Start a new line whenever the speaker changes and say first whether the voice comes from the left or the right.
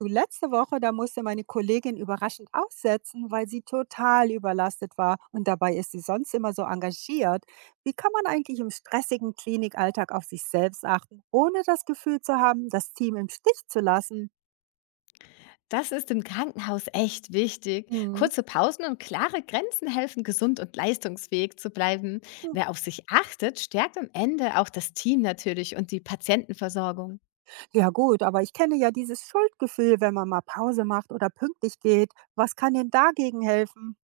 right: Du, letzte Woche, da musste meine Kollegin überraschend aussetzen, weil sie total überlastet war, und dabei ist sie sonst immer so engagiert. Wie kann man eigentlich im stressigen Klinikalltag auf sich selbst achten, ohne das Gefühl zu haben, das Team im Stich zu lassen?
left: Das ist im Krankenhaus echt wichtig.
right: Hm.
left: Kurze Pausen und klare Grenzen helfen, gesund und leistungsfähig zu bleiben.
right: hm,
left: Wer auf sich achtet, stärkt am Ende auch das Team natürlich und die Patientenversorgung.
right: Ja gut, aber ich kenne ja dieses Schuldgefühl, wenn man mal Pause macht oder pünktlich geht. Was kann denn dagegen helfen?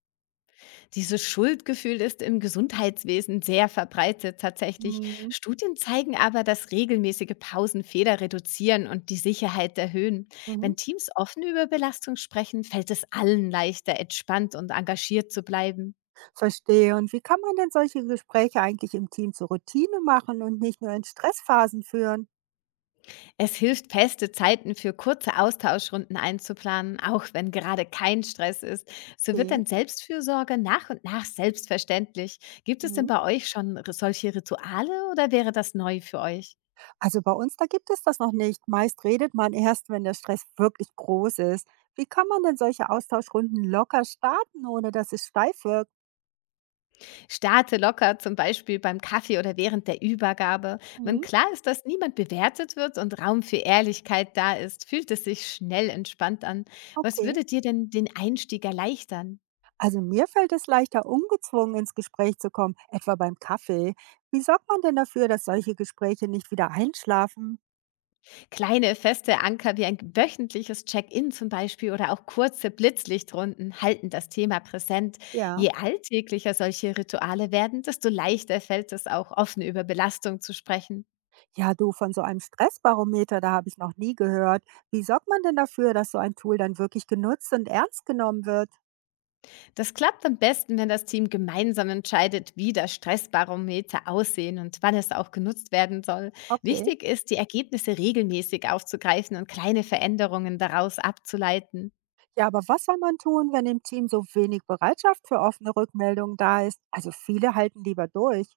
left: Dieses Schuldgefühl ist im Gesundheitswesen sehr verbreitet tatsächlich.
right: Hm.
left: Studien zeigen aber, dass regelmäßige Pausen Fehler reduzieren und die Sicherheit erhöhen.
right: Mhm.
left: Wenn Teams offen über Belastung sprechen, fällt es allen leichter, entspannt und engagiert zu bleiben.
right: Verstehe. Und wie kann man denn solche Gespräche eigentlich im Team zur Routine machen und nicht nur in Stressphasen führen?
left: Es hilft, feste Zeiten für kurze Austauschrunden einzuplanen, auch wenn gerade kein Stress ist. So wird dann
right: Okay.
left: Selbstfürsorge nach und nach selbstverständlich. Gibt es denn
right: Mhm.
left: bei euch schon solche Rituale oder wäre das neu für euch?
right: Also bei uns, da gibt es das noch nicht. Meist redet man erst, wenn der Stress wirklich groß ist. Wie kann man denn solche Austauschrunden locker starten, ohne dass es steif wirkt?
left: Starte locker, zum Beispiel beim Kaffee oder während der Übergabe. Wenn
right: Mhm.
left: klar ist, dass niemand bewertet wird und Raum für Ehrlichkeit da ist, fühlt es sich schnell entspannt an. Was
right: Okay.
left: würde dir denn den Einstieg erleichtern?
right: Also mir fällt es leichter, ungezwungen ins Gespräch zu kommen, etwa beim Kaffee. Wie sorgt man denn dafür, dass solche Gespräche nicht wieder einschlafen?
left: Kleine feste Anker wie ein wöchentliches Check-in zum Beispiel oder auch kurze Blitzlichtrunden halten das Thema präsent.
right: Ja.
left: Je alltäglicher solche Rituale werden, desto leichter fällt es auch, offen über Belastung zu sprechen.
right: Ja, du, von so einem Stressbarometer, da habe ich noch nie gehört. Wie sorgt man denn dafür, dass so ein Tool dann wirklich genutzt und ernst genommen wird?
left: Das klappt am besten, wenn das Team gemeinsam entscheidet, wie das Stressbarometer aussehen und wann es auch genutzt werden soll.
right: Okay.
left: Wichtig ist, die Ergebnisse regelmäßig aufzugreifen und kleine Veränderungen daraus abzuleiten.
right: Ja, aber was soll man tun, wenn im Team so wenig Bereitschaft für offene Rückmeldungen da ist? Also viele halten lieber durch.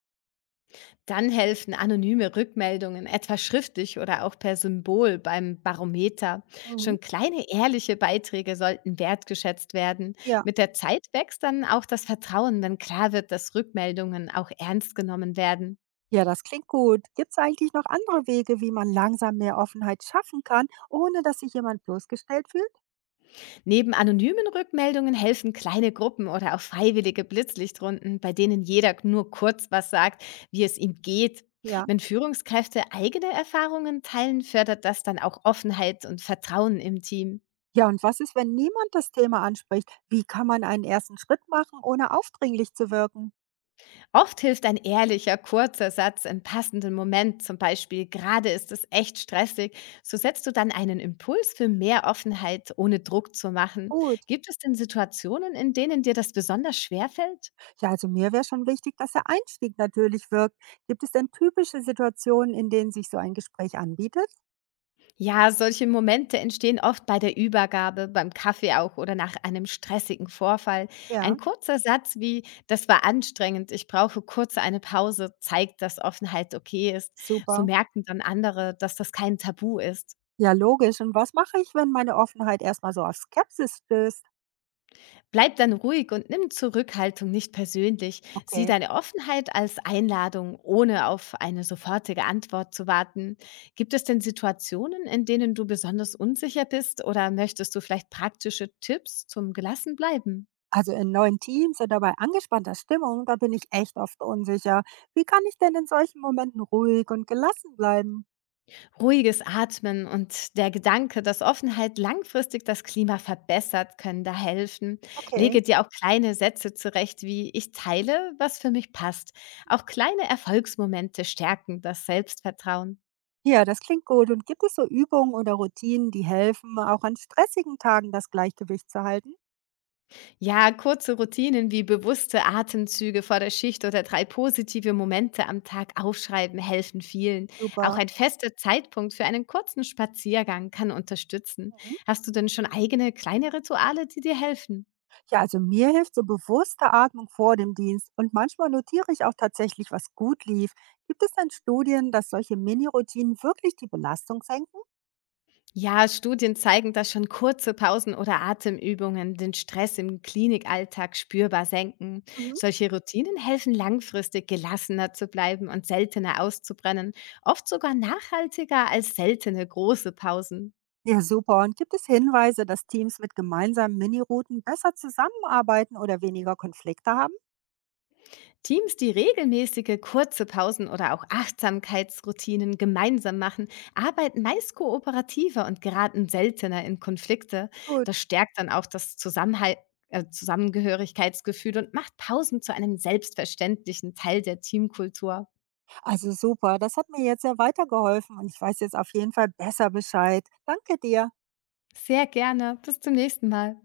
left: Dann helfen anonyme Rückmeldungen, etwa schriftlich oder auch per Symbol beim Barometer.
right: Mhm.
left: Schon kleine ehrliche Beiträge sollten wertgeschätzt werden.
right: Ja.
left: Mit der Zeit wächst dann auch das Vertrauen, wenn klar wird, dass Rückmeldungen auch ernst genommen werden.
right: Ja, das klingt gut. Gibt es eigentlich noch andere Wege, wie man langsam mehr Offenheit schaffen kann, ohne dass sich jemand bloßgestellt fühlt?
left: Neben anonymen Rückmeldungen helfen kleine Gruppen oder auch freiwillige Blitzlichtrunden, bei denen jeder nur kurz was sagt, wie es ihm geht.
right: Ja.
left: Wenn Führungskräfte eigene Erfahrungen teilen, fördert das dann auch Offenheit und Vertrauen im Team.
right: Ja, und was ist, wenn niemand das Thema anspricht? Wie kann man einen ersten Schritt machen, ohne aufdringlich zu wirken?
left: Oft hilft ein ehrlicher, kurzer Satz im passenden Moment, zum Beispiel gerade ist es echt stressig, so setzt du dann einen Impuls für mehr Offenheit, ohne Druck zu machen.
right: Gut.
left: Gibt es denn Situationen, in denen dir das besonders schwer fällt?
right: Ja, also mir wäre schon wichtig, dass der Einstieg natürlich wirkt. Gibt es denn typische Situationen, in denen sich so ein Gespräch anbietet?
left: Ja, solche Momente entstehen oft bei der Übergabe, beim Kaffee auch oder nach einem stressigen Vorfall. Ein
right: Ja.
left: kurzer Satz wie, das war anstrengend, ich brauche kurz eine Pause, zeigt, dass Offenheit okay ist. So
right: Super.
left: merken dann andere, dass das kein Tabu ist.
right: Ja, logisch. Und was mache ich, wenn meine Offenheit erstmal so auf Skepsis stößt?
left: Bleib dann ruhig und nimm Zurückhaltung nicht persönlich. Sieh
right: Okay.
left: deine Offenheit als Einladung, ohne auf eine sofortige Antwort zu warten. Gibt es denn Situationen, in denen du besonders unsicher bist oder möchtest du vielleicht praktische Tipps zum gelassen bleiben?
right: Also in neuen Teams oder bei angespannter Stimmung, da bin ich echt oft unsicher. Wie kann ich denn in solchen Momenten ruhig und gelassen bleiben?
left: Ruhiges Atmen und der Gedanke, dass Offenheit langfristig das Klima verbessert, können da helfen.
right: Okay.
left: Lege dir auch kleine Sätze zurecht, wie ich teile, was für mich passt. Auch kleine Erfolgsmomente stärken das Selbstvertrauen.
right: Ja, das klingt gut. Und gibt es so Übungen oder Routinen, die helfen, auch an stressigen Tagen das Gleichgewicht zu halten?
left: Ja, kurze Routinen wie bewusste Atemzüge vor der Schicht oder drei positive Momente am Tag aufschreiben helfen vielen. Auch
right: Super.
left: ein fester Zeitpunkt für einen kurzen Spaziergang kann unterstützen.
right: Mhm.
left: Hast du denn schon eigene kleine Rituale, die dir helfen?
right: Ja, also mir hilft so bewusste Atmung vor dem Dienst, und manchmal notiere ich auch tatsächlich, was gut lief. Gibt es denn Studien, dass solche Mini-Routinen wirklich die Belastung senken?
left: Ja, Studien zeigen, dass schon kurze Pausen oder Atemübungen den Stress im Klinikalltag spürbar senken.
right: Mhm.
left: Solche Routinen helfen langfristig gelassener zu bleiben und seltener auszubrennen, oft sogar nachhaltiger als seltene große Pausen.
right: Ja, super. Und gibt es Hinweise, dass Teams mit gemeinsamen Minirouten besser zusammenarbeiten oder weniger Konflikte haben?
left: Teams, die regelmäßige kurze Pausen oder auch Achtsamkeitsroutinen gemeinsam machen, arbeiten meist kooperativer und geraten seltener in Konflikte.
right: Gut,
left: Das stärkt dann auch das Zusammengehörigkeitsgefühl und macht Pausen zu einem selbstverständlichen Teil der Teamkultur.
right: also super. Das hat mir jetzt sehr weitergeholfen, und ich weiß jetzt auf jeden Fall besser Bescheid. Danke dir.
left: Sehr gerne. Bis zum nächsten Mal.